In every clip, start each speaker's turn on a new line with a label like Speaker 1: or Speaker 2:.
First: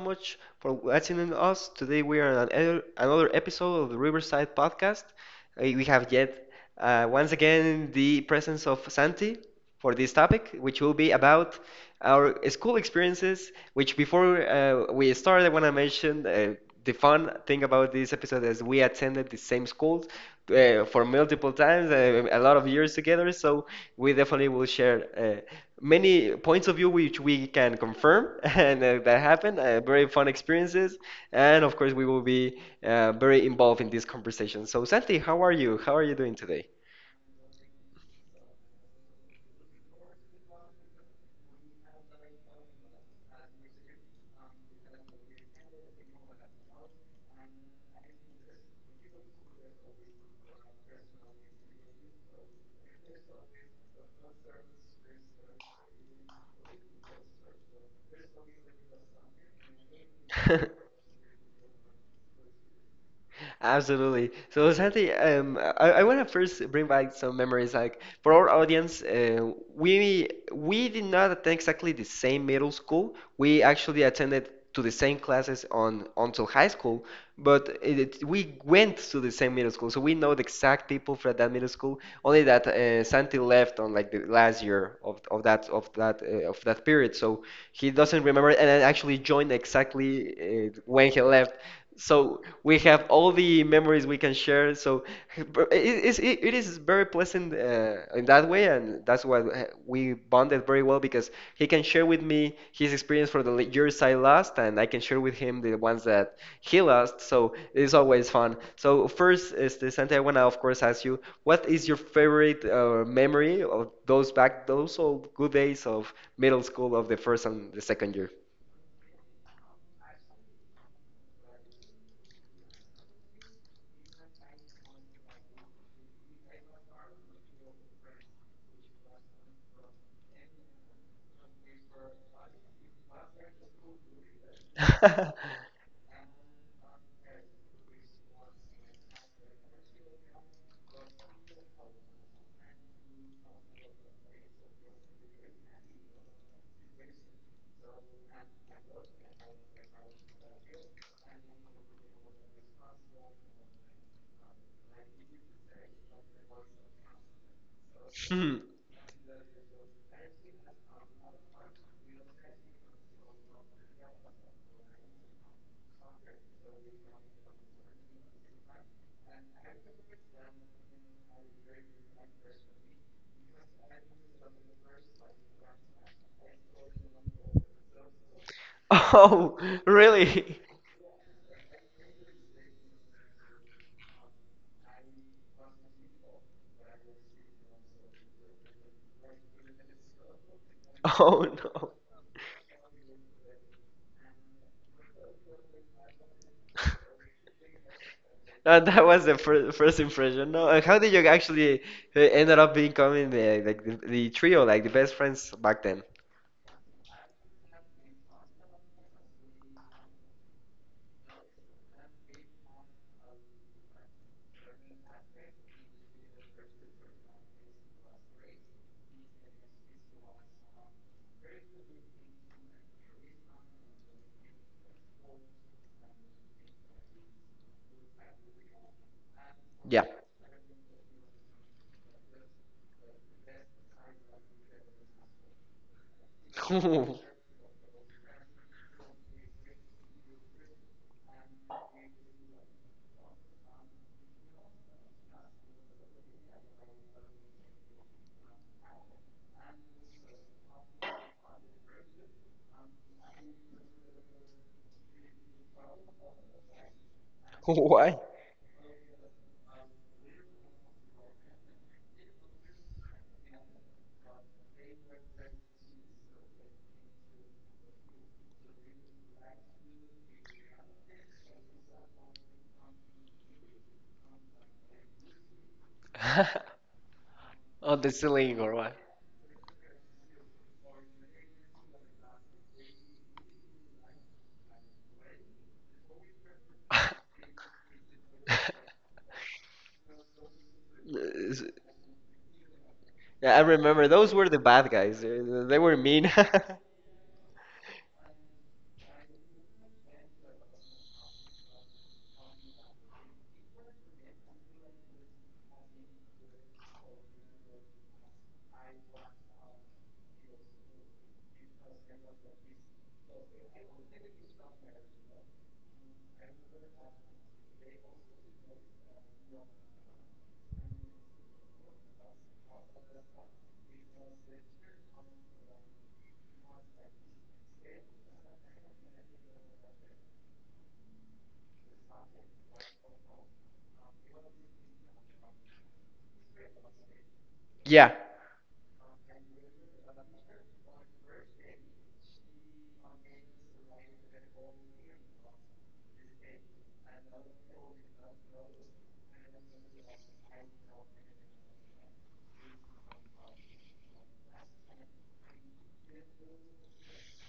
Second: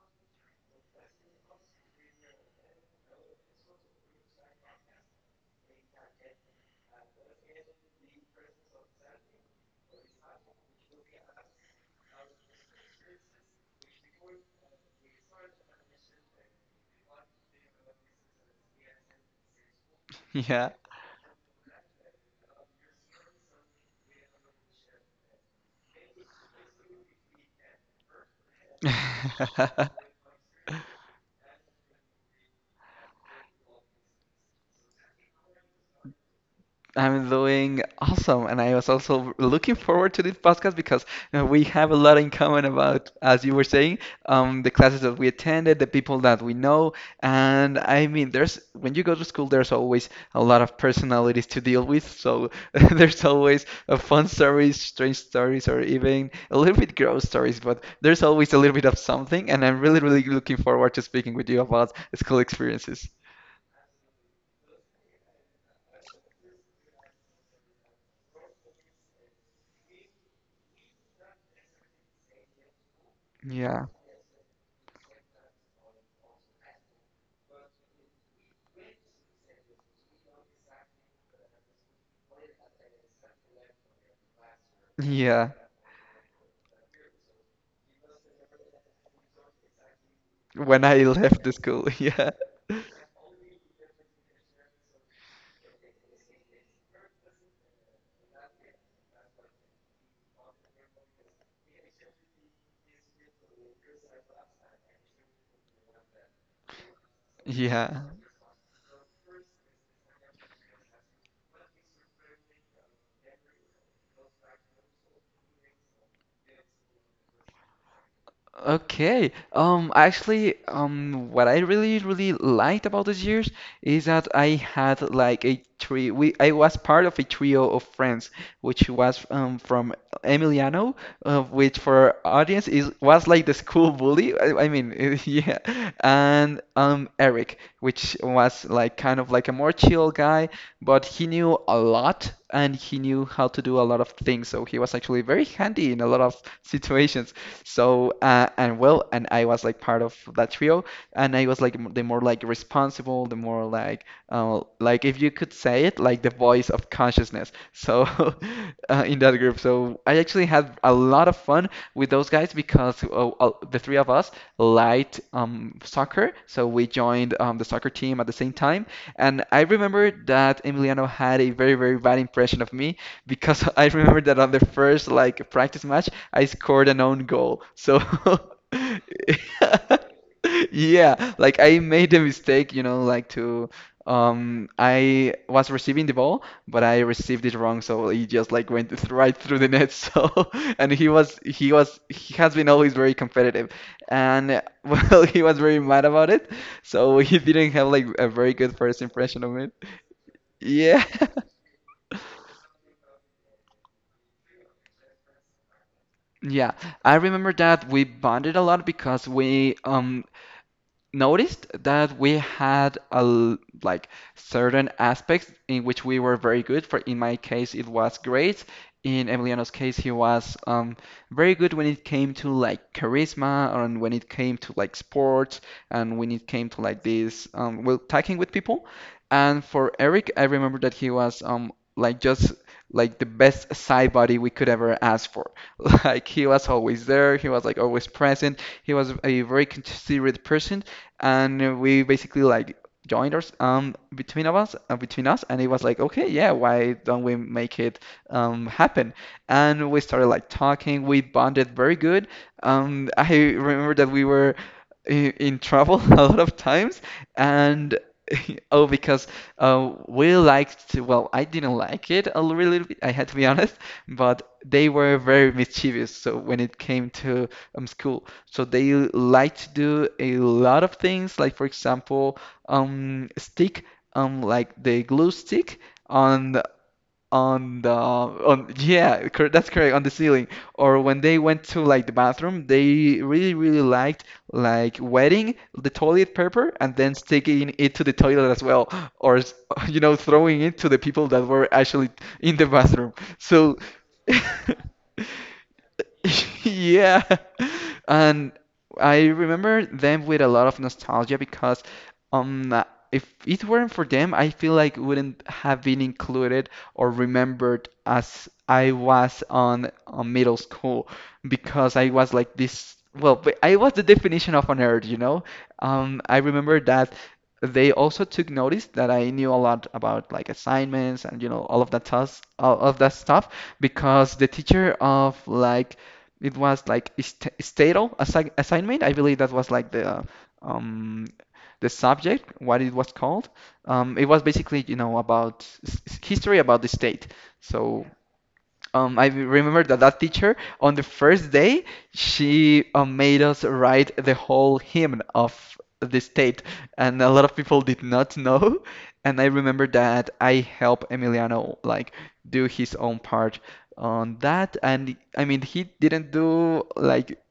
Speaker 1: much for watching us. Today we are on another episode of the Riverside Podcast. We have yet once again the presence of Santi for this topic, which will be about our school experiences. Which before we started, I want to mention the fun thing about this episode is we attended the same schools
Speaker 2: Yeah.
Speaker 1: for multiple times, a lot of years together. So we definitely will share uh, many points of view which we can confirm and that happened. Very fun experiences, and of course, we will be very involved in this conversation. So, Santi, how are you? How are you doing today?
Speaker 2: I'm doing awesome, and I was also looking forward to this podcast because we have a lot in common about, as you were saying, the classes that we attended, the people that we know, and I mean, there's when you go to school, there's always a lot of personalities to deal with, so there's always fun stories, strange stories, or even a little bit gross stories, but there's always a little bit of something, and I'm really, really looking forward to speaking with you about school experiences.
Speaker 1: Absolutely. So, Santi, I want to first bring back some memories. Like for our audience, we did not attend exactly the same middle school. We
Speaker 2: Yeah,
Speaker 1: actually attended to the same classes on until high school, but we went to the same middle school, so we know the exact people from that middle school. Only that Santi left on like the last year of, of
Speaker 2: yeah.
Speaker 1: that of that uh, of that period, so he doesn't remember, and I actually joined exactly
Speaker 2: When I
Speaker 1: when he
Speaker 2: left the
Speaker 1: left.
Speaker 2: school, yeah.
Speaker 1: So we have all the memories we can share. So it is very pleasant in that way, and that's why we bonded very well because he can share with me his experience for the years I lost, and I can share with him the ones that he lost. So it's
Speaker 2: Yeah.
Speaker 1: always fun. So first, este, Santi, I wanna of course ask you, what is your favorite memory of those back those old good days of middle school of the first and the second year?
Speaker 2: Okay. Actually, what I really, really liked about those years is that I had like a three. We I was part of a trio of friends, which was from Emiliano, which for our audience is was like the school bully. I mean, yeah, and Eric, which was like kind of like a more chill guy, but he knew a lot and he knew how to do a lot of things. So he was actually very handy in a lot of situations. So and well, and I was like part of that trio, and I was like the more like responsible, the more like if you could say it, like the voice of consciousness. So
Speaker 1: Hmm.
Speaker 2: in that group, so I actually had a lot of fun with those guys because the three of us liked soccer, so we joined the soccer team at the same time. And I remember that Emiliano had a very, very bad impression of me because I remember that on the first like practice match, I scored an own goal. So
Speaker 1: Oh, really?
Speaker 2: yeah, like I made a mistake, you know, like to I was receiving the ball, but I received it wrong, so he just like went right through the net. So and he was
Speaker 1: Oh
Speaker 2: he
Speaker 1: no.
Speaker 2: was he has been always very competitive. And well, he was very mad about it. So he didn't have like a very good first
Speaker 1: That was the
Speaker 2: impression of it.
Speaker 1: first impression. No, and how
Speaker 2: Yeah.
Speaker 1: did you actually ended up becoming the like the trio, like the best friends back then?
Speaker 2: Yeah, I remember that we bonded a lot because we noticed that we had a like certain aspects in which we were very good. For in my case, it was grades. In Emiliano's case, he was very good when it came to like charisma and when it came to like sports and when it came to like this well talking with people. And for
Speaker 1: Yeah.
Speaker 2: Eric, I remember that he was like just like the best side body we could ever ask for. Like he was always there, he was like always present. He was a very considerate person, and we basically like joined us between of us between us, and it was like okay, yeah, why don't we make it happen, and we started like talking, we bonded very good. Um, I remember that we were in trouble a lot of times and
Speaker 1: Why?
Speaker 2: oh, because we liked to, well, I didn't like it a little bit, I had to be honest, but they were very mischievous, so when it came to school, so they like to do a lot of things, like for example, stick like the glue stick on the,
Speaker 1: On the ceiling
Speaker 2: on,
Speaker 1: or what?
Speaker 2: yeah, cor that's correct, on the ceiling. Or when they went to like the bathroom, they really, really liked like wetting the toilet paper and then sticking it to the toilet as well, or you know throwing it to the people that were actually in the bathroom.
Speaker 1: Yeah, I
Speaker 2: So.
Speaker 1: remember those were the bad guys. They were mean.
Speaker 2: Yeah. And I remember them with a lot of nostalgia because um uh, if it weren't for them, I feel like wouldn't have been included or remembered as I was on, middle school because I was like this, well, but I was the definition of a nerd, you know? I remember that they also took notice that I knew a lot about like assignments and you know all of that tus all of that stuff because the teacher of like, it was like st statal assignment. I believe that was like um, the subject, what it was called. It was basically, you know, about history about the state. So
Speaker 1: Yeah,
Speaker 2: I remember that that teacher on the first day, she made us write the whole hymn of the state, and a lot of people did not know. And I remember that I helped Emiliano like do his own part on that, and I mean he didn't do like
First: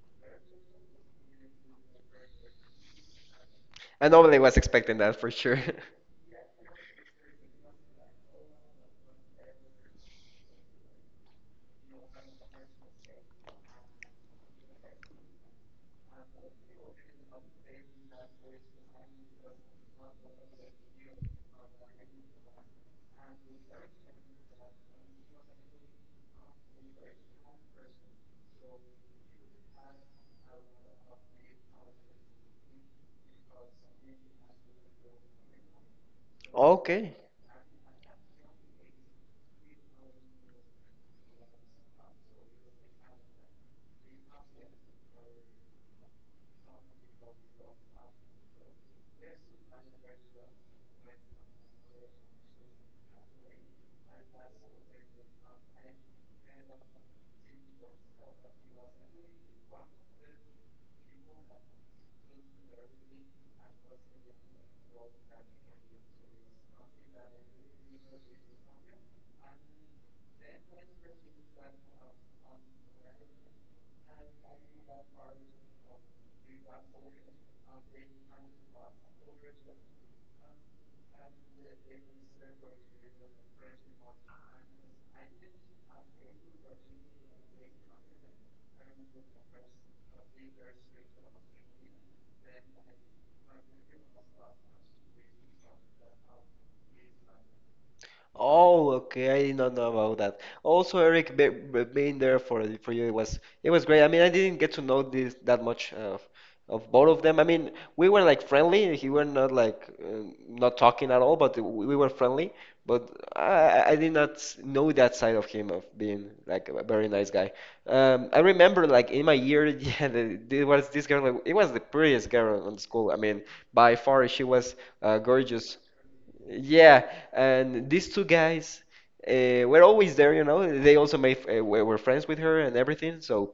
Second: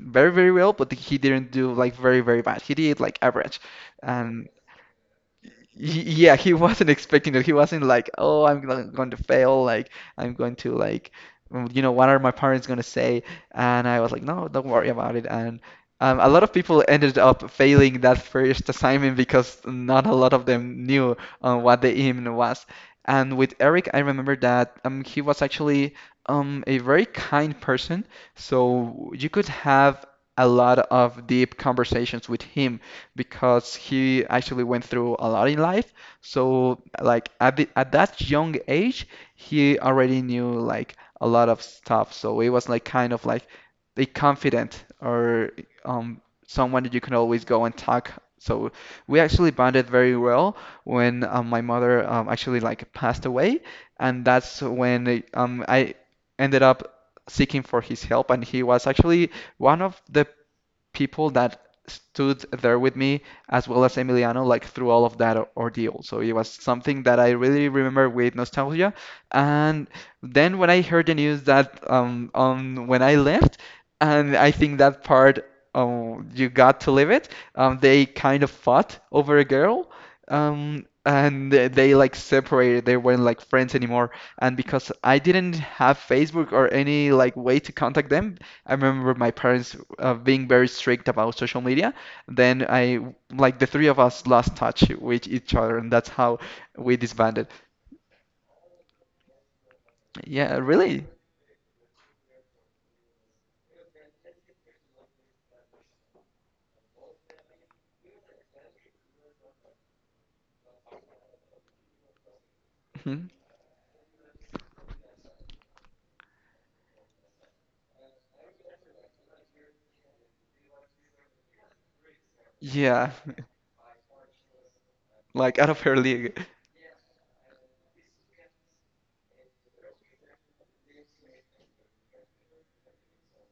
Speaker 2: very, very well, but he didn't do like very, very bad. He did like average,
Speaker 1: and nobody
Speaker 2: and
Speaker 1: was expecting that for sure.
Speaker 2: yeah, he wasn't expecting it. He wasn't like, "Oh, I'm going to fail. Like, I'm going to like, what are my parents gonna say?" And I was like, "No, don't worry about it." And a lot of people ended up failing that first assignment because not a lot of them knew what the hymn was. And with Eric, I remember that he was actually a very kind person, so you could have a lot of deep conversations with him because he actually went through a lot in life. So
Speaker 1: Okay.
Speaker 2: like at that young age, he already knew like a lot of stuff. So it was like kind of like a confident or um someone that you can always go and talk. So we actually bonded very well when my mother actually like passed away, and that's when I ended up seeking for his help, and he was actually one of the people that stood there with me, as well as Emiliano, like through all of that ordeal. So it was something that I really remember with nostalgia. And then when I heard the news that when I left, and I think that part you got to live it. They kind of fought over a girl. And they like separated. They weren't like friends anymore. And because I didn't have Facebook or any like way to contact them, I remember my parents being very strict about social media. Then I, like the three of us, lost touch with each other, and that's how we disbanded.
Speaker 1: Oh, okay. I did not know about that.
Speaker 2: Yeah,
Speaker 1: Also,
Speaker 2: really?
Speaker 1: Eric, being there for you, it was great. I mean, I didn't get to know this that much of both of them. I mean, we were like friendly. He were not like not talking at all, but we were friendly. But
Speaker 2: Mhm.
Speaker 1: I did not know that side of him of being like a very nice guy. I remember like in my year, yeah, there was this girl. It was the prettiest girl in school.
Speaker 2: Yeah,
Speaker 1: I mean, by far she was
Speaker 2: like out
Speaker 1: gorgeous.
Speaker 2: of her league.
Speaker 1: Yeah, and these two guys were always there, you know. They also made were friends with her and everything. So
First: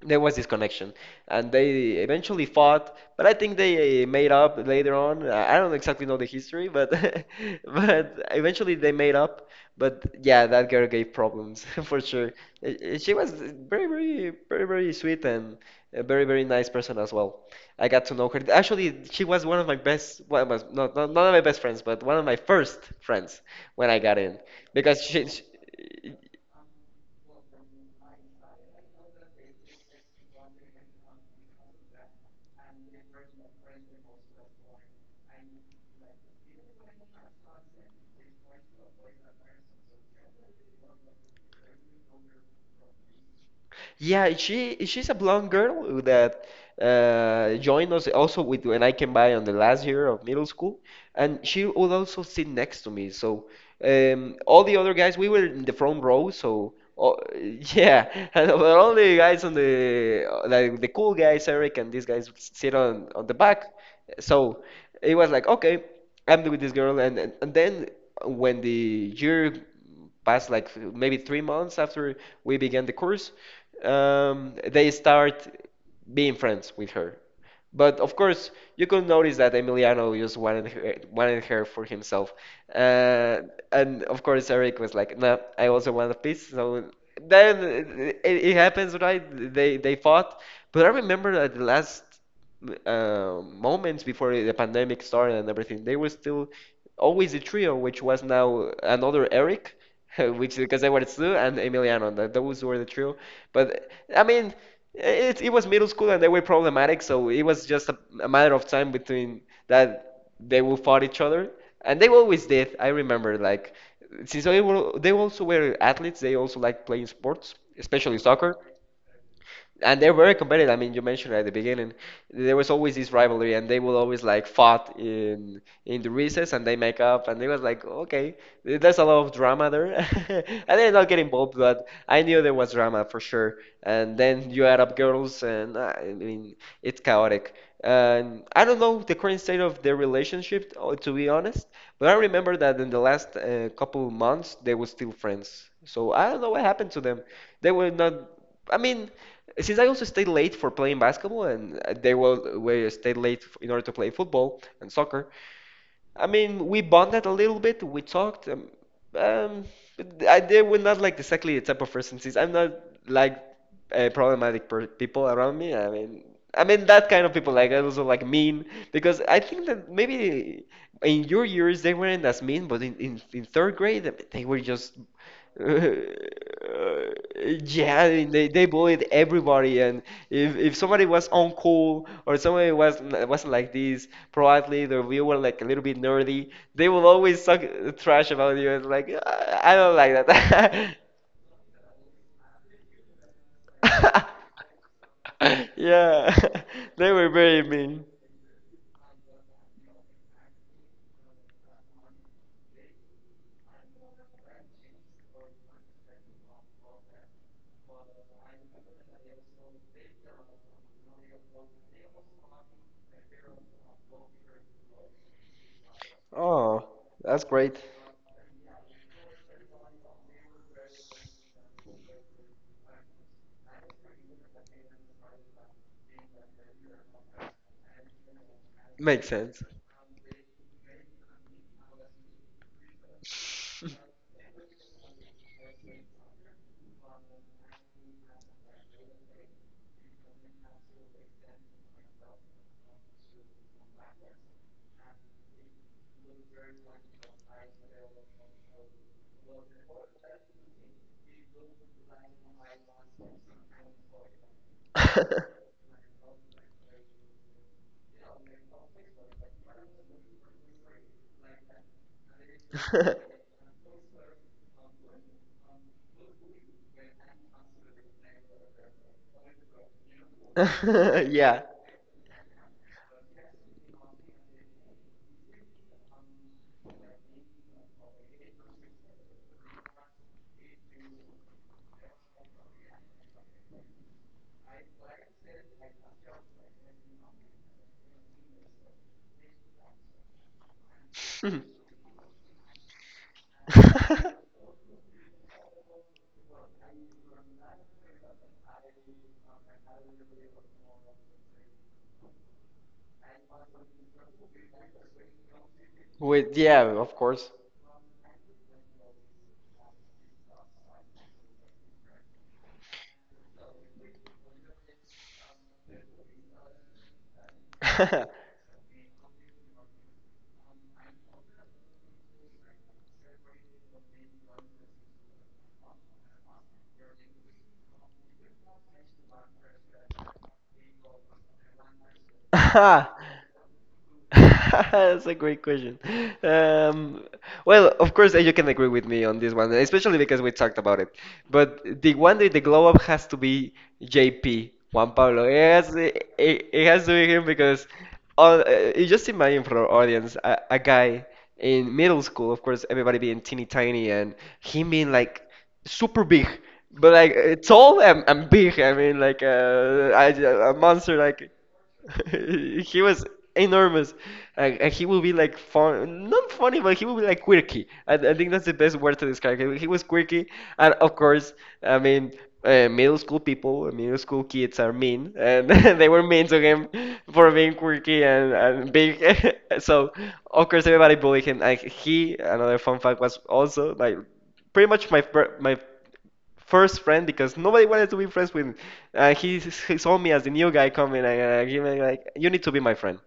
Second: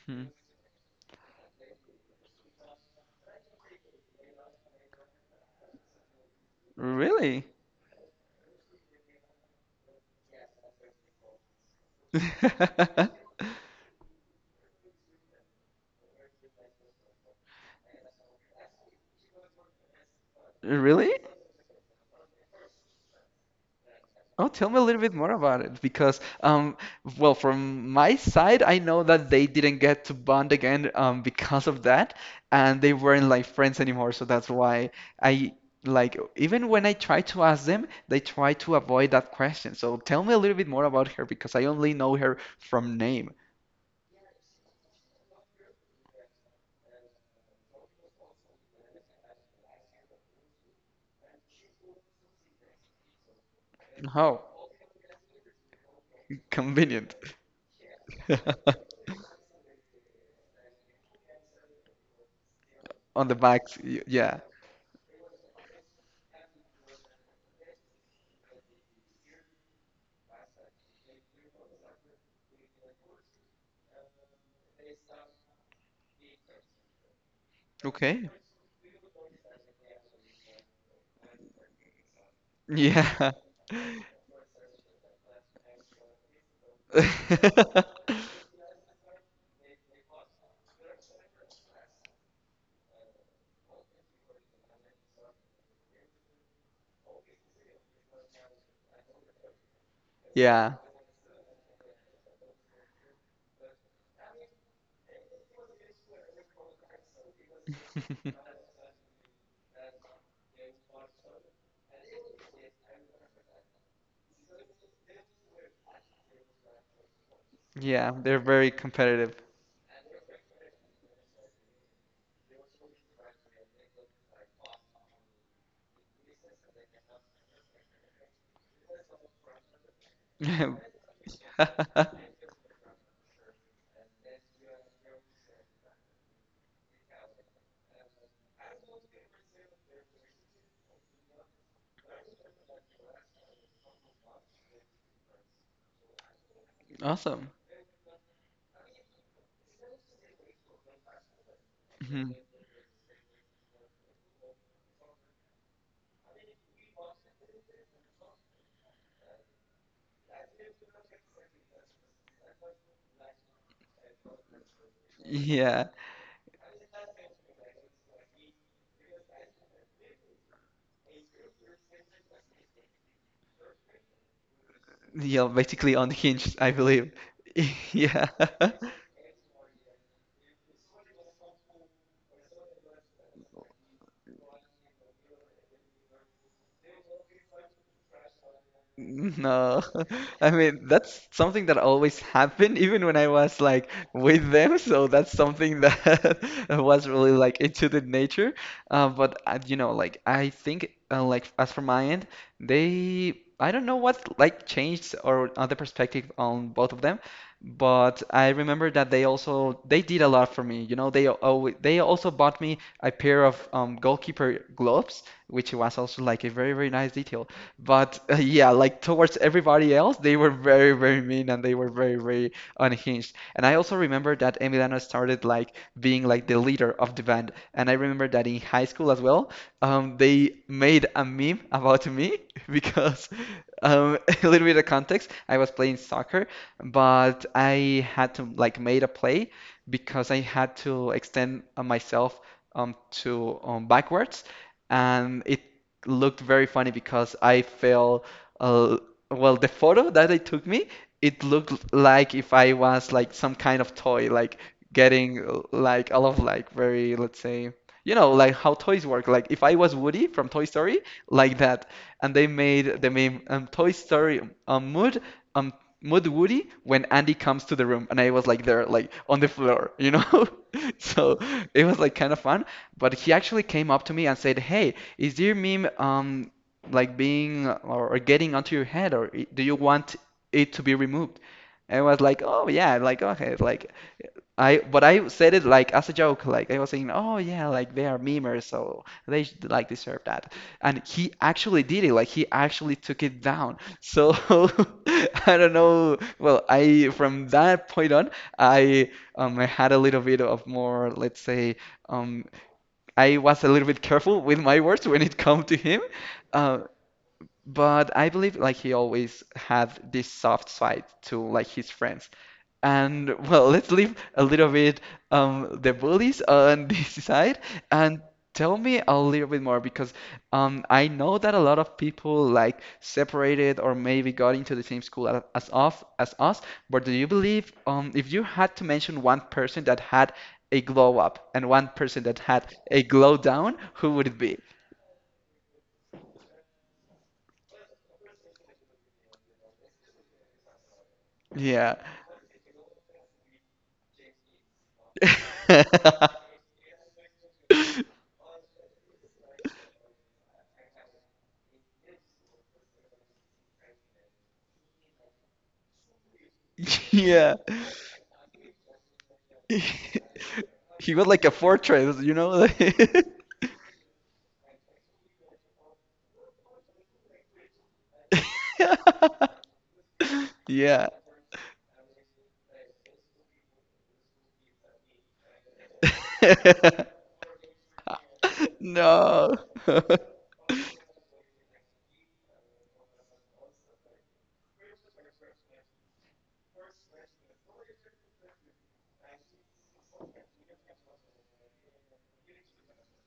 Speaker 1: there
Speaker 2: Mhm.
Speaker 1: was this connection and they eventually fought, but I think they made up later on. I don't exactly know the history, but
Speaker 2: Really?
Speaker 1: but eventually they made up. But yeah, that girl gave problems for sure. She was very very very very sweet and a very nice person as well. I got to know her, actually. She was one of my best, one of my, not, not,
Speaker 2: Really?
Speaker 1: not of my best friends but one of my first friends when I got in
Speaker 2: Oh, tell me a
Speaker 1: because
Speaker 2: little bit more
Speaker 1: she
Speaker 2: about it because, well, from my side, I know that they didn't get to bond again, because of that, and they weren't like friends anymore. So that's why I, like, even when I try to ask them, they try to avoid that question. So tell me a little bit more about her because I only know her from name.
Speaker 1: Yeah, she she's a blonde girl that joined us also with when I came by on the last year of middle school, and she would also sit next to me. So
Speaker 2: Oh,
Speaker 1: all the other guys, we were in the front row. So
Speaker 2: convenient.
Speaker 1: oh, yeah, and but all the guys on the like the cool guys, Eric and these guys sit on
Speaker 2: On
Speaker 1: the
Speaker 2: the back,
Speaker 1: back.
Speaker 2: yeah.
Speaker 1: So it was like okay, I'm with this girl, and then when the year past like maybe 3 months after we began the course, they start being friends with her. But of
Speaker 2: Okay.
Speaker 1: course, you could notice that Emiliano just wanted her for himself.
Speaker 2: Yeah.
Speaker 1: Uh, and of course, Eric was like, "No, I also want a piece." So then it happens, right? They fought. But I remember that the last moments before the pandemic started and everything, they were still always a trio, which was now another Eric, which
Speaker 2: Yeah.
Speaker 1: because they were Stu and Emiliano. That those were the trio. But I mean, it was middle school and they were problematic, so it was just a matter of time between that they will fight each other, and they always did. I remember like. Since they were, they also were athletes, they also liked playing sports,
Speaker 2: Yeah,
Speaker 1: especially
Speaker 2: they're
Speaker 1: soccer,
Speaker 2: very competitive.
Speaker 1: and they're very competitive. I mean, you mentioned at the beginning, there was always this rivalry, and they will always like fought in the recess, and they make up, and it was like, okay, there's a lot of drama there. I did not get involved, but I knew there was drama for sure. And then you add up girls, and I mean, it's chaotic. And I don't know the current state of their relationship, to be honest, but I remember that in the last couple months they were still friends. So I don't know what happened to them.
Speaker 2: Awesome.
Speaker 1: They were not. I mean, since I also stayed late for playing basketball, and they
Speaker 2: Mhm.
Speaker 1: will we stayed late in order to play football and soccer. I mean, we bonded a little bit. We talked. Um but I they were not like exactly the type of person. Since I'm not like problematic per people around me.
Speaker 2: Yeah.
Speaker 1: I mean. I mean that kind of people like I also like mean because I think that maybe in your years they weren't as mean, but in third grade they were just
Speaker 2: Yeah, basically unhinged, I believe.
Speaker 1: Uh, yeah, I
Speaker 2: Yeah.
Speaker 1: mean, they bullied everybody, and if somebody was uncool or somebody was wasn't like this, probably the you were like a little bit nerdy, they will always talk trash about you and like "Ah, I
Speaker 2: No,
Speaker 1: don't like
Speaker 2: I mean
Speaker 1: that."
Speaker 2: that's something that always happened even when I was like with them. So that's something that
Speaker 1: Yeah,
Speaker 2: was
Speaker 1: they were
Speaker 2: really like
Speaker 1: very
Speaker 2: into the
Speaker 1: mean.
Speaker 2: nature. But like I think like as for my end, they I don't know what like changed or other perspective on both of them. But I remember that they also they did a lot for me. You know, they also bought me a pair of goalkeeper gloves, which was also like a very,
Speaker 1: Oh,
Speaker 2: very nice
Speaker 1: that's
Speaker 2: detail.
Speaker 1: great.
Speaker 2: But yeah, like towards everybody else, they were very, very mean and they were very, very unhinged. And I also remember that Emiliano started like being like the leader of the band. And I remember that in high school as
Speaker 1: Makes
Speaker 2: well,
Speaker 1: sense.
Speaker 2: they made a meme about me because a little bit of context, I was playing soccer, but I had to like made a play because I had to extend myself to backwards, and it looked very funny because I felt, uh, well, the photo that they took me, it looked like if I was like some kind of toy, like getting like all of like very, let's say, you know, like how toys work. Like if I was Woody from Toy Story, like that. And they made the meme Toy Story mood um Woody when Andy comes to the room, and I was like there, like on the floor, you know. So
Speaker 1: Yeah.
Speaker 2: it was like kind of fun. But he actually came up to me and said, "Hey. Is your meme like being or, getting onto your head, or do you want it to be removed?" I was like, oh yeah, like okay, like I but I said it like as a joke, like I was saying, oh yeah, like they are memers, so they should, like deserve that. And he
Speaker 1: Hmm.
Speaker 2: actually did it, like he actually took it down. So I don't know. Well, I from that point on, I I had a little bit of more, let's say, um I was a little bit careful with my words when it come to him.
Speaker 1: With
Speaker 2: Uh,
Speaker 1: yeah, of course.
Speaker 2: but I believe like he always had this soft side to like his friends. And well, let's leave a little bit the bullies on this side and tell me a little bit more because I know that a lot of people like separated or maybe got into the same school as off as us. But do you believe if you had to mention one person that had a glow up and one person that had a glow down, who would it be?
Speaker 1: That's a great question. Um, well, of course, you can agree with me on this one, especially because we talked about it.
Speaker 2: Yeah.
Speaker 1: But the one that the glow up has to be JP, Juan Pablo. It has, it, it it has to be him because all, you just imagine for our audience a guy in middle school, of course, everybody being teeny tiny, and him being like super big. But like
Speaker 2: Yeah.
Speaker 1: tall and big. I mean like a
Speaker 2: He
Speaker 1: monster
Speaker 2: was like a
Speaker 1: like
Speaker 2: fortress, you know?
Speaker 1: he was enormous, and he will be like fun, not funny, but he will be like quirky. And I think that's the best word to describe him. He was quirky, and
Speaker 2: Yeah.
Speaker 1: of course, I mean, middle school people, middle school kids are mean, and they were mean to him for being quirky and big.
Speaker 2: No.
Speaker 1: So of course, everybody bullied him. Like he, another fun fact was also like pretty much my my first friend because nobody wanted to be friends with me. He saw me as the new guy coming, and he was like, "You need to be my friend."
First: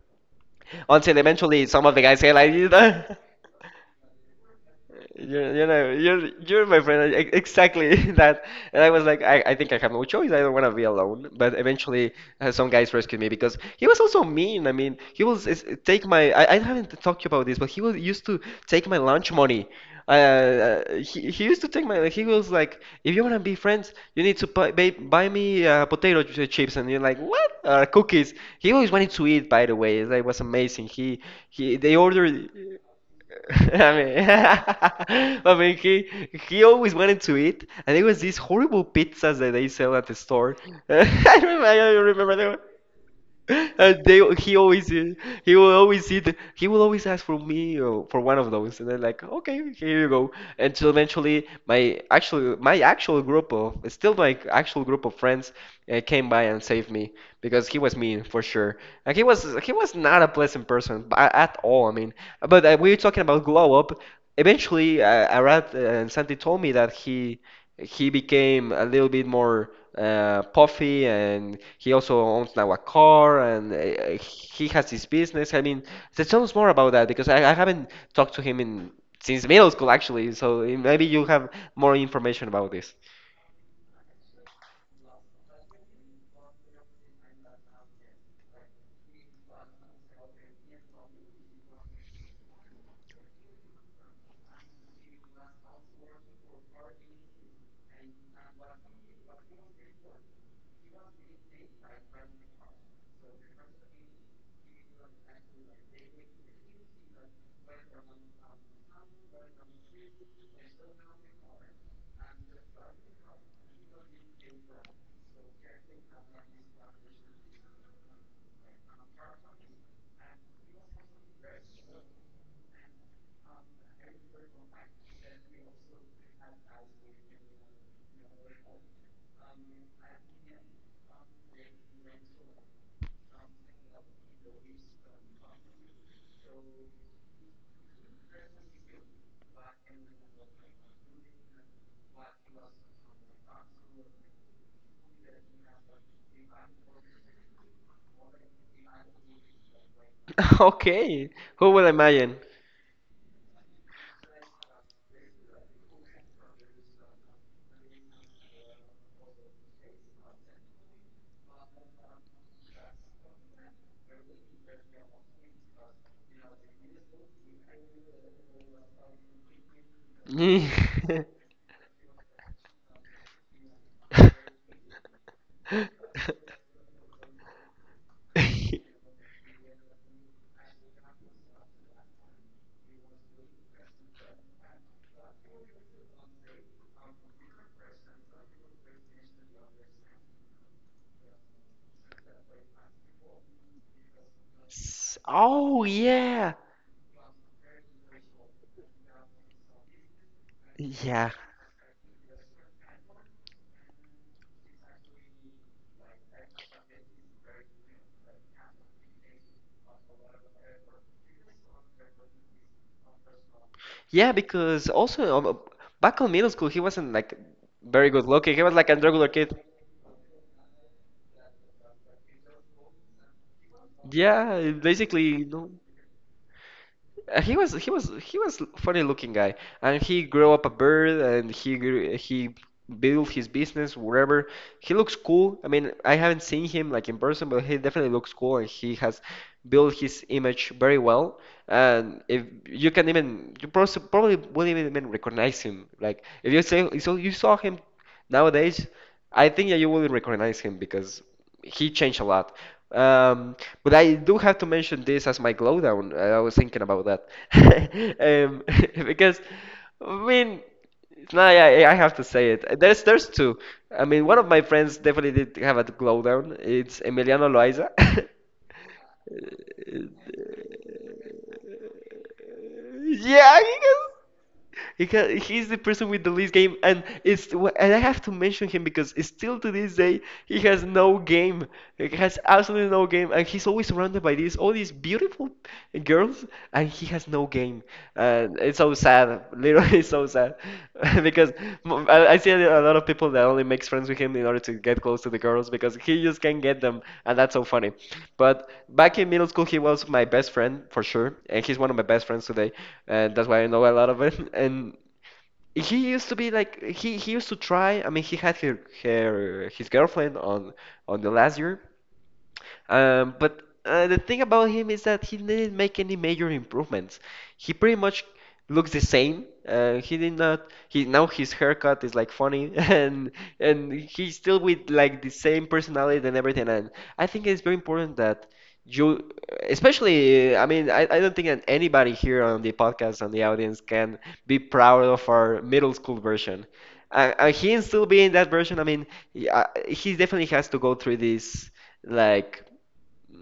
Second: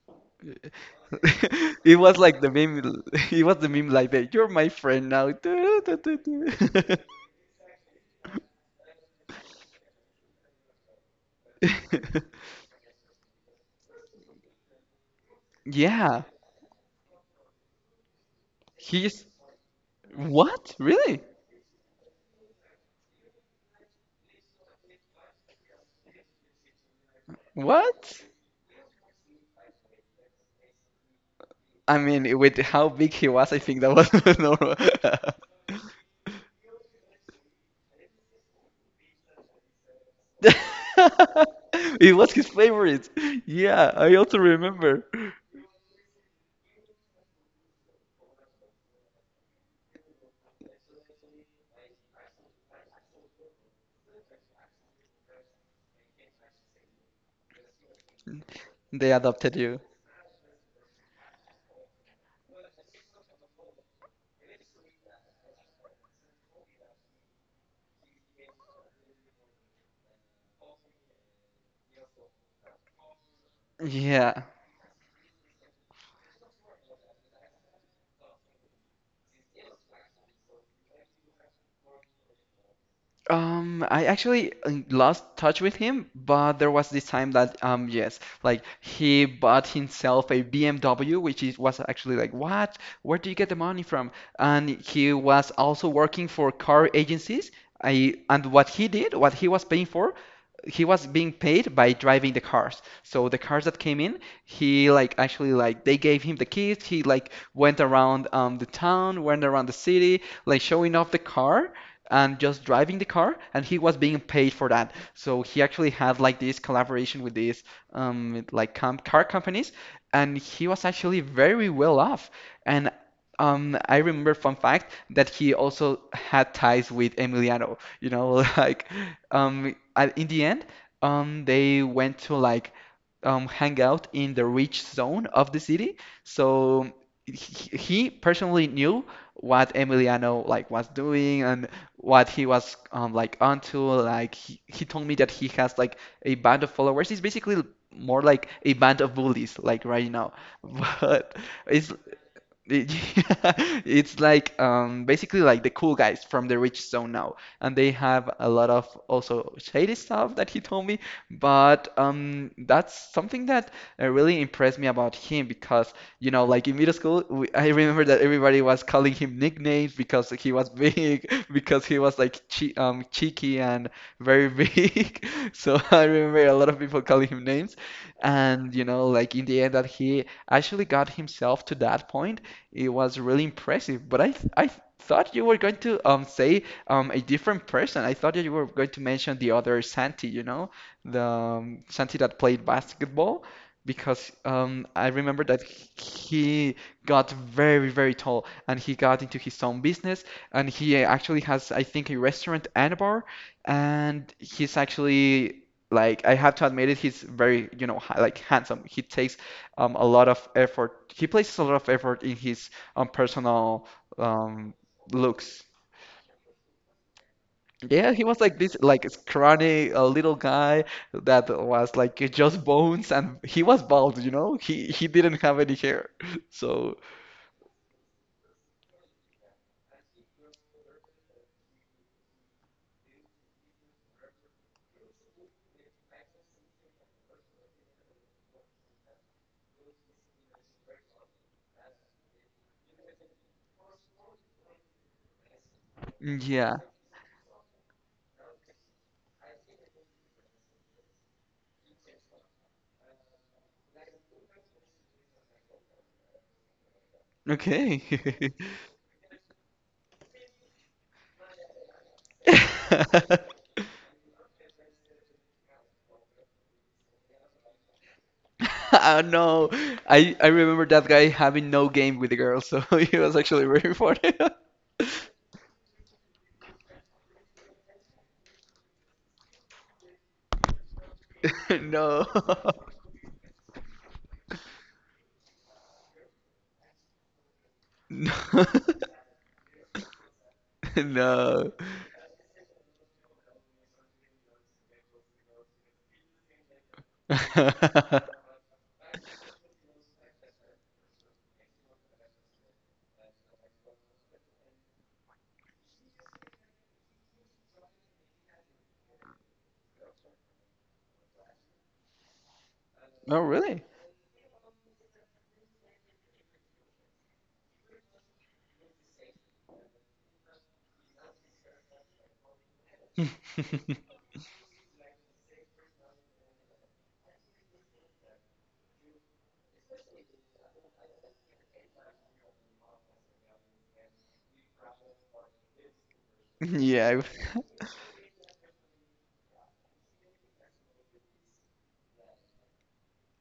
Speaker 1: Until eventually, some of
Speaker 2: It
Speaker 1: the
Speaker 2: was
Speaker 1: guys said
Speaker 2: like the
Speaker 1: like,
Speaker 2: meme. It was the meme like that. You're my friend now.
Speaker 1: You're, you know, you're my friend. Exactly that. And I was like, I think I have no choice. I don't want to be alone. But eventually, some guys rescued me because he was also mean. I mean, he was is- take
Speaker 2: Yeah.
Speaker 1: my. I haven't talked to you about this, but he was used to take my
Speaker 2: He's.
Speaker 1: lunch money.
Speaker 2: What? Really?
Speaker 1: He used to take my. He was like, if you want to be friends, you need to buy me potato chips. And you're like, what?
Speaker 2: What?
Speaker 1: Cookies. He always wanted to eat. By the way, that was amazing. He he. They
Speaker 2: I mean,
Speaker 1: ordered.
Speaker 2: with how big he was, I think
Speaker 1: I
Speaker 2: that was
Speaker 1: mean,
Speaker 2: normal.
Speaker 1: I mean, he always wanted to eat, and it was these horrible pizzas that they sell at the store. I remember, I
Speaker 2: It was
Speaker 1: remember
Speaker 2: his
Speaker 1: that.
Speaker 2: favorite. Yeah, I
Speaker 1: They
Speaker 2: also
Speaker 1: he always
Speaker 2: remember.
Speaker 1: He will always ask for me or for one of those, and then like, okay, here you go. Until eventually, my actual group of still my actual group of friends came by and saved me because he was mean for sure.
Speaker 2: They
Speaker 1: Like, he was
Speaker 2: adopted
Speaker 1: he
Speaker 2: you.
Speaker 1: was not a pleasant person at all. I mean, but we were talking about glow up. Eventually, Arad and Santi told me that he became a little bit more puffy, and he also owns now a car, and
Speaker 2: Yeah.
Speaker 1: he has his business. I mean, so tell us more about that because I haven't talked to him in, since middle school actually. So maybe you have more information about this.
Speaker 2: I actually lost touch with him, but there was this time that yes, like he bought himself a BMW, which is was actually like what? Where do you get the money from? And he was also working for car agencies. I and what he did, what he was paying for, he was being paid by driving the cars. So the cars that came in, he like actually like they gave him the keys. He like went around the town, went around the city, like showing off the car and just driving the car, and he was being paid for that. So he actually had like this collaboration with these like com car companies, and he was actually very well off. And I remember fun fact that he also had ties with Emiliano. You know, like in the end, they went to like hang out in the rich zone of the city. So he personally knew what Emiliano like was doing and what he was like onto. Like he told me that he has like a band of followers. He's basically more like a band of bullies, like right now.
Speaker 1: Okay,
Speaker 2: But
Speaker 1: who will
Speaker 2: it's
Speaker 1: imagine?
Speaker 2: It's like basically like the cool guys from the rich zone now, and they have a lot of also shady stuff that he told me. But that's something that really impressed me about him because you know, like in middle school, I remember that everybody was calling him nicknames because he was big, because he was like cheeky and very big. So I remember a lot of people calling him names, and you know, like in the end, that he actually got himself to that point it was really impressive. But I thought you were going to say a different person. I thought that you were going to mention the other Santi, you know, the Santi that played basketball, because I remember that
Speaker 1: Oh yeah,
Speaker 2: he got very very tall and he got into his own business and he
Speaker 1: yeah.
Speaker 2: actually has I think a restaurant and a bar and he's actually like I have to admit it, he's very, you know, like handsome. He takes a lot of effort. He places a lot of effort in his personal
Speaker 1: Yeah,
Speaker 2: um,
Speaker 1: because also
Speaker 2: looks.
Speaker 1: back in middle school, he wasn't like very
Speaker 2: Yeah, he
Speaker 1: good
Speaker 2: was
Speaker 1: looking.
Speaker 2: like
Speaker 1: He was
Speaker 2: this,
Speaker 1: like a
Speaker 2: like
Speaker 1: regular kid.
Speaker 2: scrawny, a little guy that was like just bones, and he was bald, you know?
Speaker 1: Yeah,
Speaker 2: He didn't
Speaker 1: basically,
Speaker 2: have
Speaker 1: no.
Speaker 2: any hair. So,
Speaker 1: He was he was he was funny looking guy, and he grew up a bird, and he built his business wherever. He looks cool. I mean, I haven't seen him like in person, but he definitely looks cool, and he has built his image very well. And if you can, even you probably wouldn't even recognize him. Like, if you
Speaker 2: yeah.
Speaker 1: say, so you saw him nowadays, I think that you wouldn't recognize him because he changed a lot. Um, but I do have to mention this as my glow down. I was thinking about that.
Speaker 2: Okay.
Speaker 1: Um, because I mean, no, I have to say it. There's two. I mean, one of my friends definitely did have a glow down. It's Emiliano Loaiza.
Speaker 2: No, I remember that guy having no game with the girls, so he was
Speaker 1: Yeah, I
Speaker 2: actually very
Speaker 1: guess
Speaker 2: funny.
Speaker 1: because he's the person with the least game, and it's, and I have to mention him because still to this day he has no game. He
Speaker 2: No.
Speaker 1: has absolutely no game, and he's always surrounded by these, all these beautiful girls, and he has no game,
Speaker 2: No.
Speaker 1: and it's so sad, literally. It's so sad because
Speaker 2: No.
Speaker 1: I see a lot of people that only makes friends with him in order to get close to the girls because he just can't get them, and that's so funny. But back in middle school, he was my best friend for sure, and he's one of my best friends today, and that's why I know a lot of it. And he used to be like, he used to try. I mean, he had her, her his girlfriend on the last year. Um,
Speaker 2: Oh,
Speaker 1: but
Speaker 2: really?
Speaker 1: uh, the thing about him is that he didn't make any major improvements. He pretty much looks the same. He did not. He now his haircut is like funny, and he's still with like the same personality and everything. And I think it's very important that you, especially, I don't think that anybody here on the podcast, on the audience, can be proud of our middle school version.
Speaker 2: Yeah.
Speaker 1: He can
Speaker 2: I-
Speaker 1: still be in that version, I mean, yeah, he definitely has to go through this, like,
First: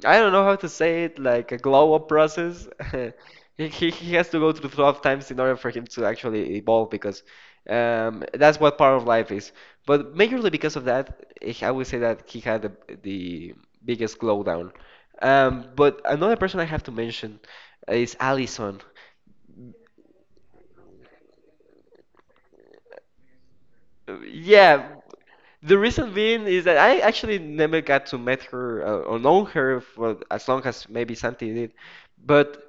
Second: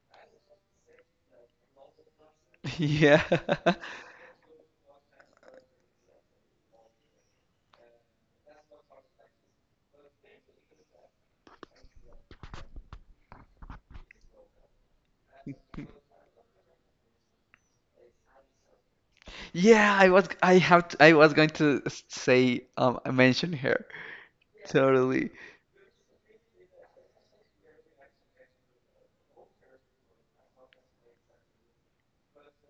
Speaker 1: I don't know how to say it, like a glow up process.
Speaker 2: Yeah.
Speaker 1: He, he, he has to go through 12 times in order for him to actually evolve because that's what part of life is. But majorly because of that, eh, I would say that he had the biggest glow down. But another person I have to mention is Allison.
Speaker 2: Yeah, I was going to say I mentioned her.
Speaker 1: Yeah,
Speaker 2: Totally.
Speaker 1: the reason being is that I actually never got to meet her or know her for as long as maybe Santi did, but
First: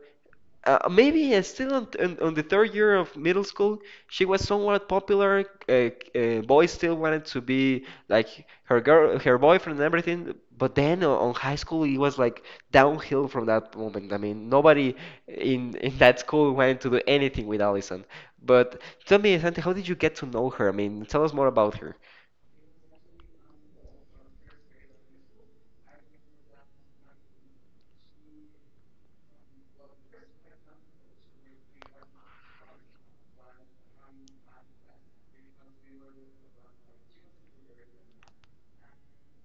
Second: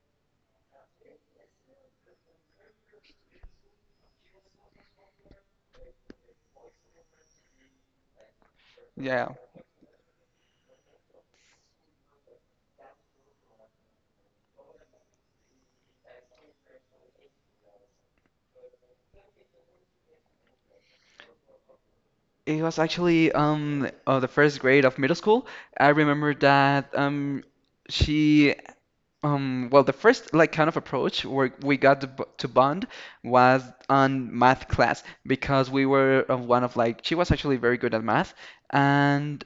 Speaker 1: maybe still on, on the third year of middle school, she was somewhat popular. Boys still wanted to be like her girl,
Speaker 2: Yeah.
Speaker 1: her boyfriend, and everything. But then on high school, it was like downhill from that moment. I mean, nobody in that school wanted to do anything with Allison. But tell me, Santi, how did you get to know her? I mean, tell us more about her.
Speaker 2: It was actually the first grade of middle school. I remember that she well, the first like kind of approach where we got to, to bond was on math class because we were of one of like she was actually very good at math and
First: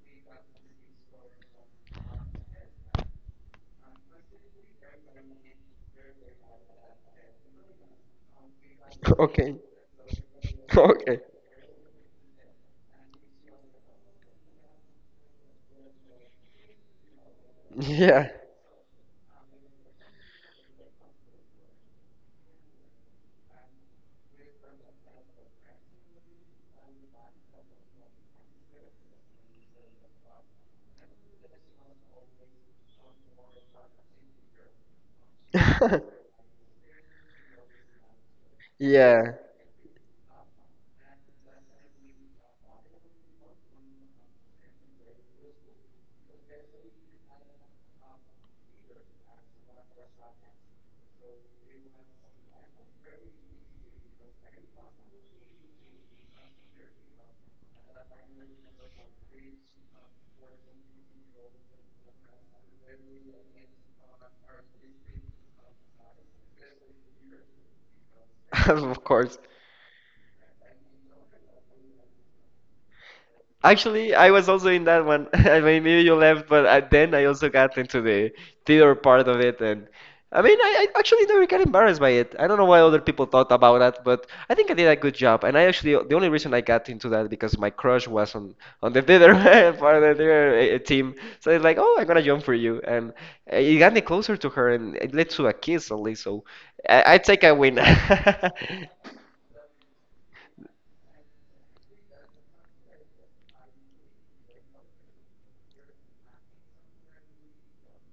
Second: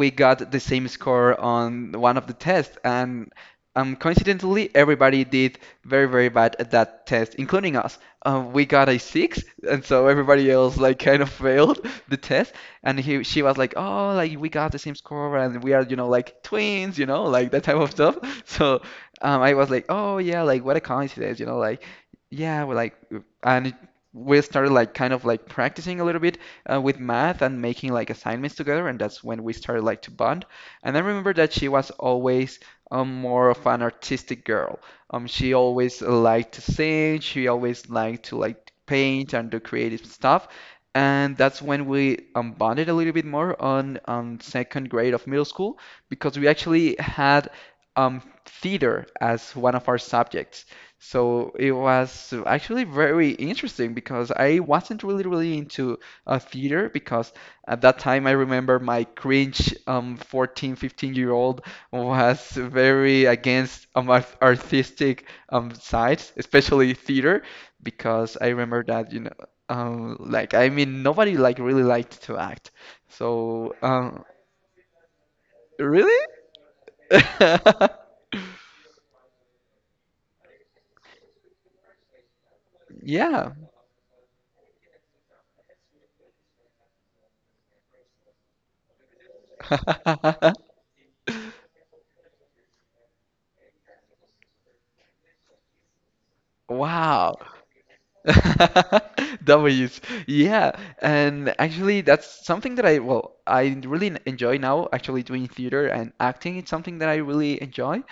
Speaker 2: we got the same score on one of the tests and coincidentally everybody did very very bad at that test including us. We got a six
Speaker 1: Okay.
Speaker 2: and so everybody else like kind
Speaker 1: Okay.
Speaker 2: of failed the test and he she was like oh like we got the same score and we are you know like twins you know like that type of stuff
Speaker 1: Yeah.
Speaker 2: so. I was like, oh yeah, like what a coincidence, you know, like yeah, well, like and it, we started like kind of like practicing a little bit with math and making like assignments together, and that's when we started like to bond. And I remember that she was always more of an artistic girl. She always liked to sing, she always liked to like paint
Speaker 1: Yeah.
Speaker 2: and do creative stuff. And that's when we bonded a little bit more on second grade of middle school because we actually had theater as one of our subjects. So it was actually very interesting because I wasn't really, really into theater because at that time I remember my cringe 14, 15-year old was very against artistic sides, especially theater, because I remember
Speaker 1: Of
Speaker 2: that, you know,
Speaker 1: course.
Speaker 2: like, I mean, nobody like really liked to act. So,
Speaker 1: Actually, I was also in that one. I mean, maybe
Speaker 2: really?
Speaker 1: you left, but I, then I also got into the theater part of it, and I mean, I actually never got embarrassed by it. I don't know why other people
Speaker 2: Yeah.
Speaker 1: thought about that, but I think I did a good job. And I actually, the only reason I got into that because my crush was on the theater part of the theater team. So it's like, oh, I'm gonna jump for you, and eh, it got me closer to her, and it led to a kiss at least. So I
Speaker 2: Wow.
Speaker 1: take a win.
Speaker 2: W's. Yeah, and actually that's something that I well, I really enjoy now actually doing theater and acting. It's something that I really enjoy.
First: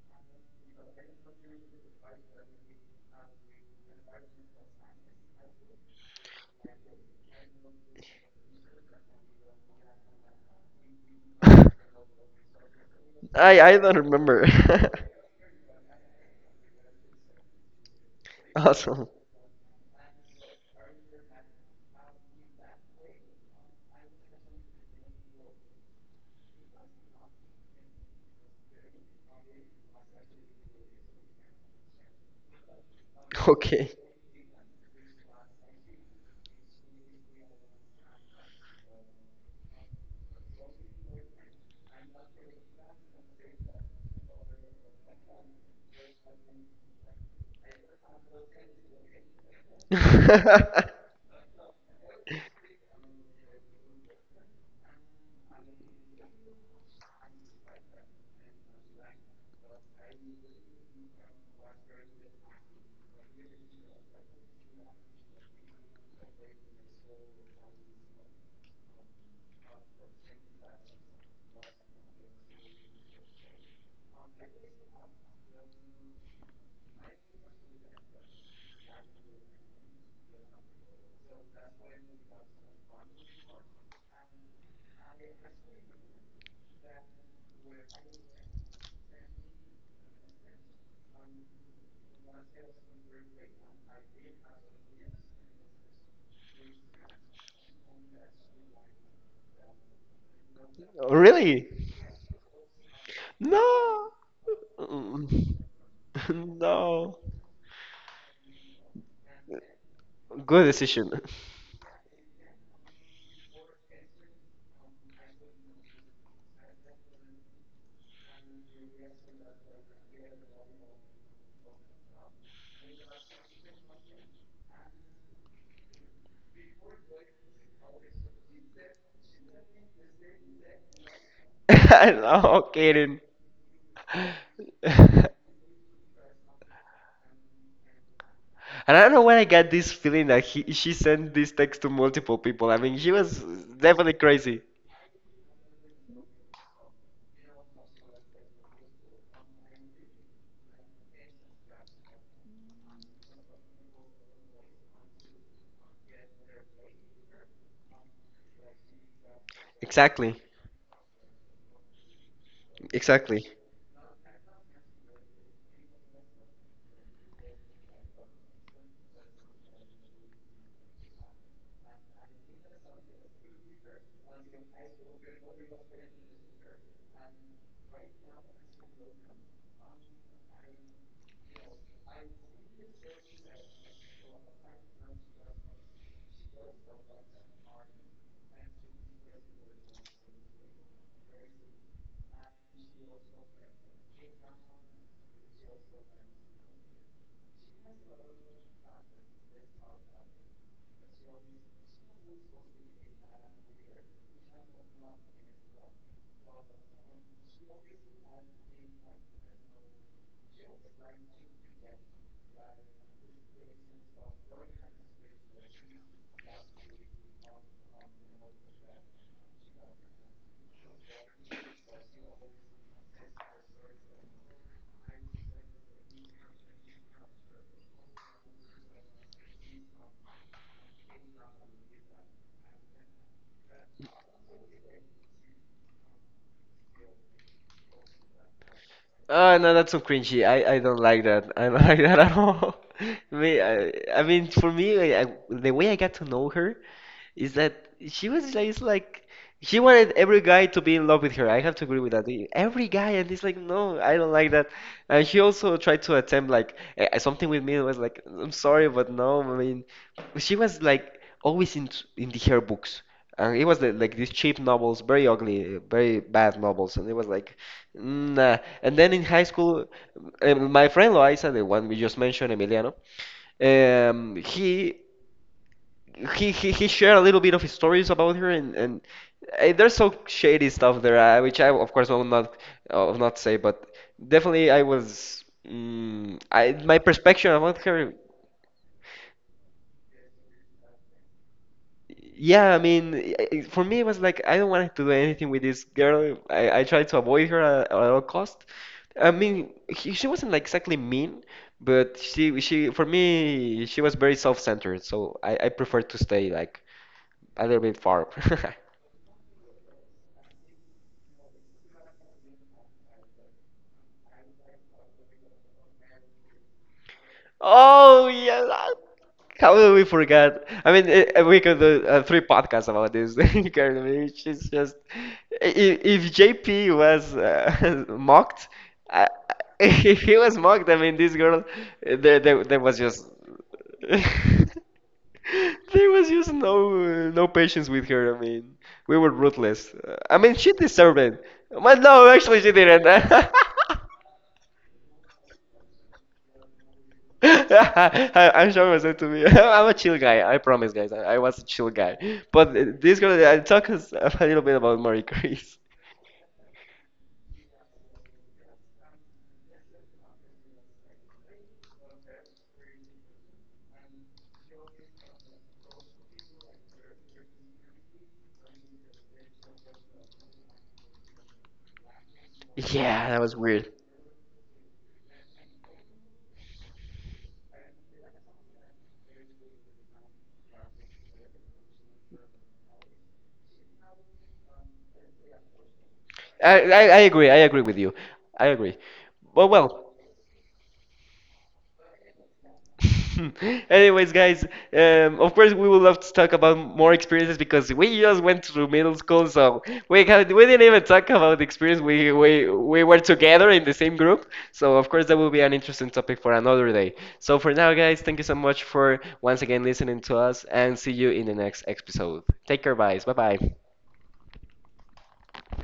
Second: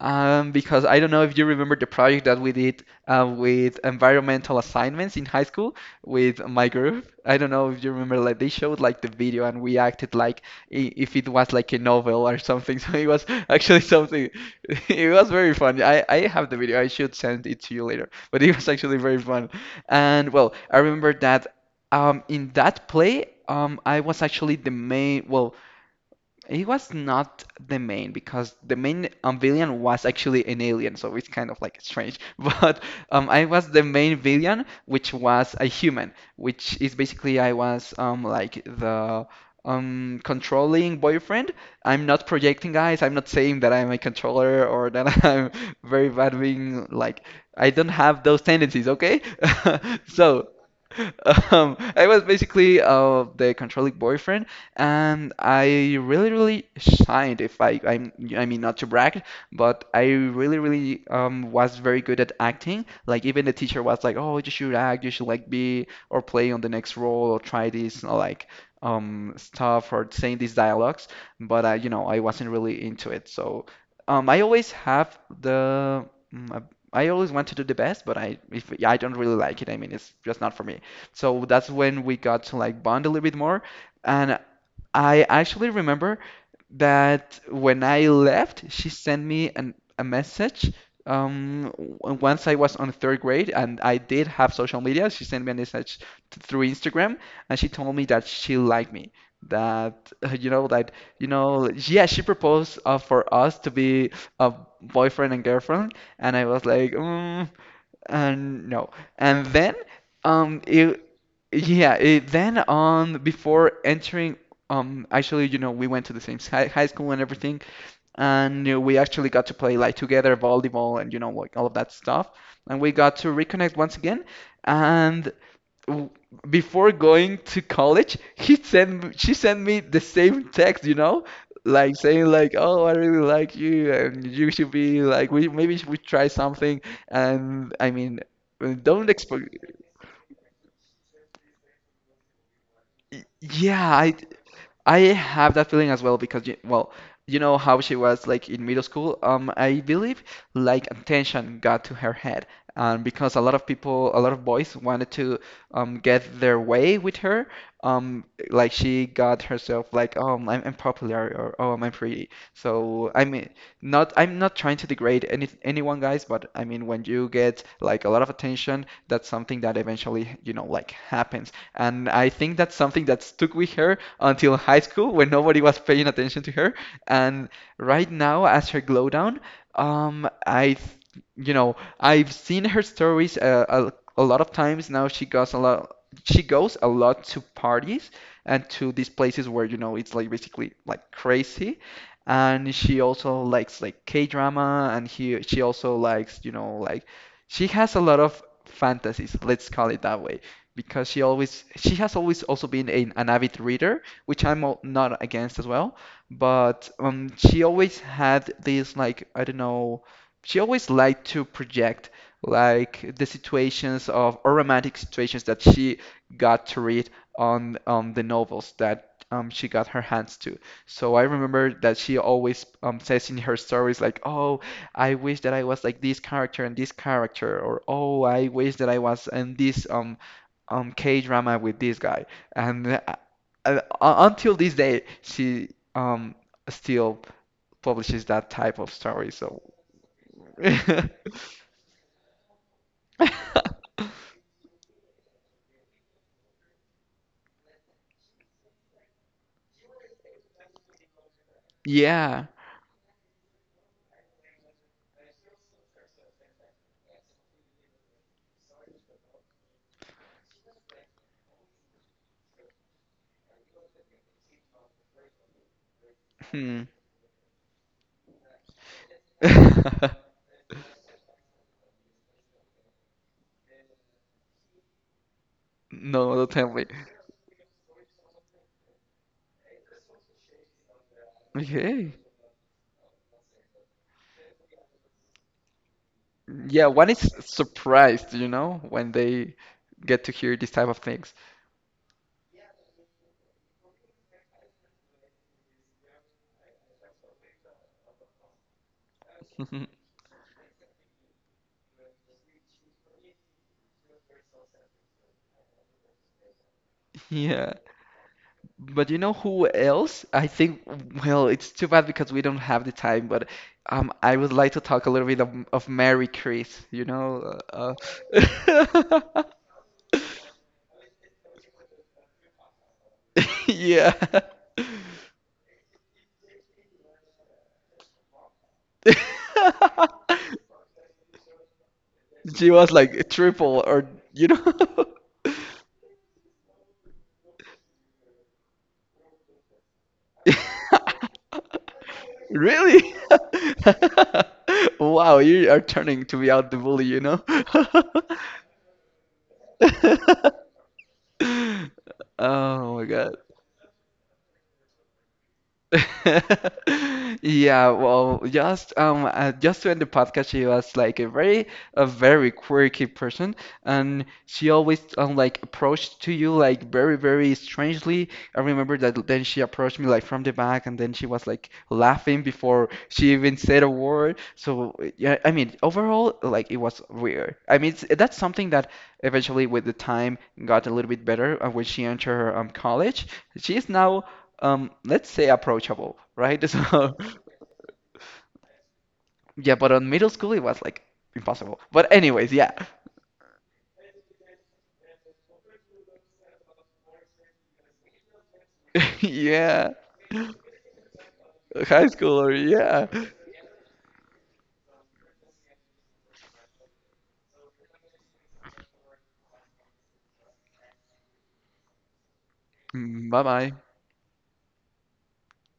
Speaker 2: Because I don't know if you remember the project that we did with environmental assignments in high school with my group. I don't know if you remember, like they showed like the video and we acted like if it was like a novel or something. So it was
Speaker 1: I
Speaker 2: actually
Speaker 1: don't
Speaker 2: something.
Speaker 1: remember.
Speaker 2: It was very fun. I have the video. I should send it to you later but it was actually
Speaker 1: Awesome.
Speaker 2: very fun. And well, I remember that in that play, I was actually the main, well, it was not the main because the main villain was actually an alien, so it's kind of like strange. But I was the
Speaker 1: Okay.
Speaker 2: main villain, which was a human, which is basically I was like the controlling boyfriend. I'm not projecting, guys. I'm not saying that I'm a controller or that I'm very bad being like I don't have those tendencies, okay? So. I was basically the controlling boyfriend, and I really, really shined. If I, I'm, I mean, not to brag, but I really, really was very good at acting. Like even the teacher was like, "Oh, you should act. You should like be or play on the next role or try this or like stuff or saying these dialogues." But I, you know, I wasn't really into it. So I always have the. mm, uh, I always want to do the best, but I if I don't really like it. I mean, it's just not for me. So that's when we got to like bond a little bit more. And I actually remember that when I left, she sent me an, a message. Once I was on third grade and I did have social media, she sent me a message through Instagram and she told me that she liked me. That, you know, that, you know,
Speaker 1: Really?
Speaker 2: yeah, she proposed for us to be
Speaker 1: No.
Speaker 2: a boyfriend and
Speaker 1: Mm.
Speaker 2: girlfriend. And I was like,
Speaker 1: No.
Speaker 2: mm, and no. And then, um,
Speaker 1: Good
Speaker 2: it,
Speaker 1: decision.
Speaker 2: yeah, eh, then on before entering actually you know we went to the same high school and everything and we actually got to play like together volleyball and you know like all of that stuff and we got to reconnect once again and w- before going to college she sent me the same text you know like saying like
Speaker 1: No,
Speaker 2: oh I
Speaker 1: kidding.
Speaker 2: really like you and you should be like we maybe we try something and I mean
Speaker 1: And I
Speaker 2: don't
Speaker 1: don't know where
Speaker 2: expect
Speaker 1: I got this feeling that she sent this text to multiple people. I mean, she was
Speaker 2: Yeah,
Speaker 1: definitely crazy.
Speaker 2: I have that feeling as well because, you, well, you know how she was like in middle school. I believe like attention got to her head, because a lot of people, a lot of boys wanted to get their way with her. Like she got herself like,
Speaker 1: Exactly.
Speaker 2: I'm popular or oh, I'm pretty. So I
Speaker 1: Exactly.
Speaker 2: mean, not I'm not trying to degrade anyone, guys, but I mean when you get like a lot of attention, that's something that eventually you know like happens. And I think that's something that stuck with her until high school when nobody was paying attention to her. And right now, as her glow down, um, I, th- you know, I've seen her stories a lot of times now. She goes a lot. She goes a lot to parties and to these places where, you know, it's like basically like crazy. And she also likes like K-drama and she also likes, you know, like she has a lot of fantasies, let's call it that way because she has always also been an avid reader, which not against as well. But she always had these like I don't know, she always liked to project like the situations of or romantic situations that she got to read on the novels that she got her hands to. So I remember that she always says in her stories like, "Oh, I wish that I was like this character and this character," or "Oh, I wish that I was in this K drama with this guy, and until this day she um still publishes that type of story.
Speaker 1: Oh,
Speaker 2: So
Speaker 1: no, that's so cringy. I don't like that. I don't like that at all. Me, I mean, for me, the way I got to know her is that she was like, it's like she wanted every guy to be in love with her. I have to agree with that.
Speaker 2: yeah,
Speaker 1: Every guy, and it's like, no, I don't like that. And she also tried to attempt like something with me. It was like, I'm sorry, but no. I mean, she was like always in the her books. And it was the, like these cheap novels, very ugly, very bad
Speaker 2: hmm.
Speaker 1: novels, and it was like, nah. And then in high school, my friend Loaiza, the one we just mentioned, Emiliano, um, he
Speaker 2: No, don't tell me.
Speaker 1: he shared a little bit of his stories about her, and eh, there's some shady stuff there uh, which I of course
Speaker 2: Okay.
Speaker 1: will not uh, will not say, but definitely I was mm, I,
Speaker 2: Yeah,
Speaker 1: my
Speaker 2: one is
Speaker 1: perspective about her,
Speaker 2: surprised, you know, when they get to hear these type of things.
Speaker 1: yeah. I mean, for me, it was like, I don't want to do anything with this girl. I tried to avoid her at all cost. I mean, she wasn't like exactly mean, but she, for me, she was very self-centered, so I prefer to stay like a
Speaker 2: Yeah.
Speaker 1: little bit far.
Speaker 2: But you know who else? I think, well, it's too bad because we don't have the time, but I would like to talk a little bit of Mary Chris, you know?
Speaker 1: Oh yeah,
Speaker 2: Uh,
Speaker 1: how will we forget? I mean, we could do three podcasts about this. Karen, I
Speaker 2: yeah.
Speaker 1: mean, she's just if JP was mocked, I, if he was mocked, I mean, this girl, eh,
Speaker 2: She
Speaker 1: there
Speaker 2: was
Speaker 1: was just
Speaker 2: like triple or,
Speaker 1: there
Speaker 2: you know?
Speaker 1: was just no no patience with her. I mean, we were ruthless. I mean, she deserved it. But no, actually, she didn't.
Speaker 2: Really? Wow, you are turning to be out the bully, you know?
Speaker 1: I'm sure it was meant to be. I'm a chill guy. I promise, guys. I was a chill guy. But
Speaker 2: Oh my
Speaker 1: this
Speaker 2: God.
Speaker 1: girl, I talk us a little bit about Marie Curie.
Speaker 2: Yeah, well, just to end the podcast, she was like a very quirky person, and she always like approached to you like very, very strangely. I remember that then she approached me like from the back, and then she was like laughing before she
Speaker 1: Yeah, that
Speaker 2: even
Speaker 1: was
Speaker 2: said a
Speaker 1: weird.
Speaker 2: word. So yeah, I mean, overall, like it was weird. I mean, that's something that eventually with the time got a little bit better when she entered her college. She is now let's say approachable, right?
Speaker 1: I, I,
Speaker 2: So,
Speaker 1: I agree. I agree with you. I agree. But
Speaker 2: yeah, but on
Speaker 1: well,
Speaker 2: middle school it was like impossible. But anyways, yeah,
Speaker 1: anyways, guys, of course we would love to talk about more experiences because we just went through middle school, so
Speaker 2: yeah,
Speaker 1: we had, we didn't even talk about the experience.
Speaker 2: high
Speaker 1: We
Speaker 2: schooler,
Speaker 1: we we
Speaker 2: yeah.
Speaker 1: were together in the same group, so of course that will be an interesting topic for another day. So for now, guys, thank you so much for once again listening to us, and see you in the next episode. Take care, guys. Bye
Speaker 2: Bye
Speaker 1: bye.
Speaker 2: bye.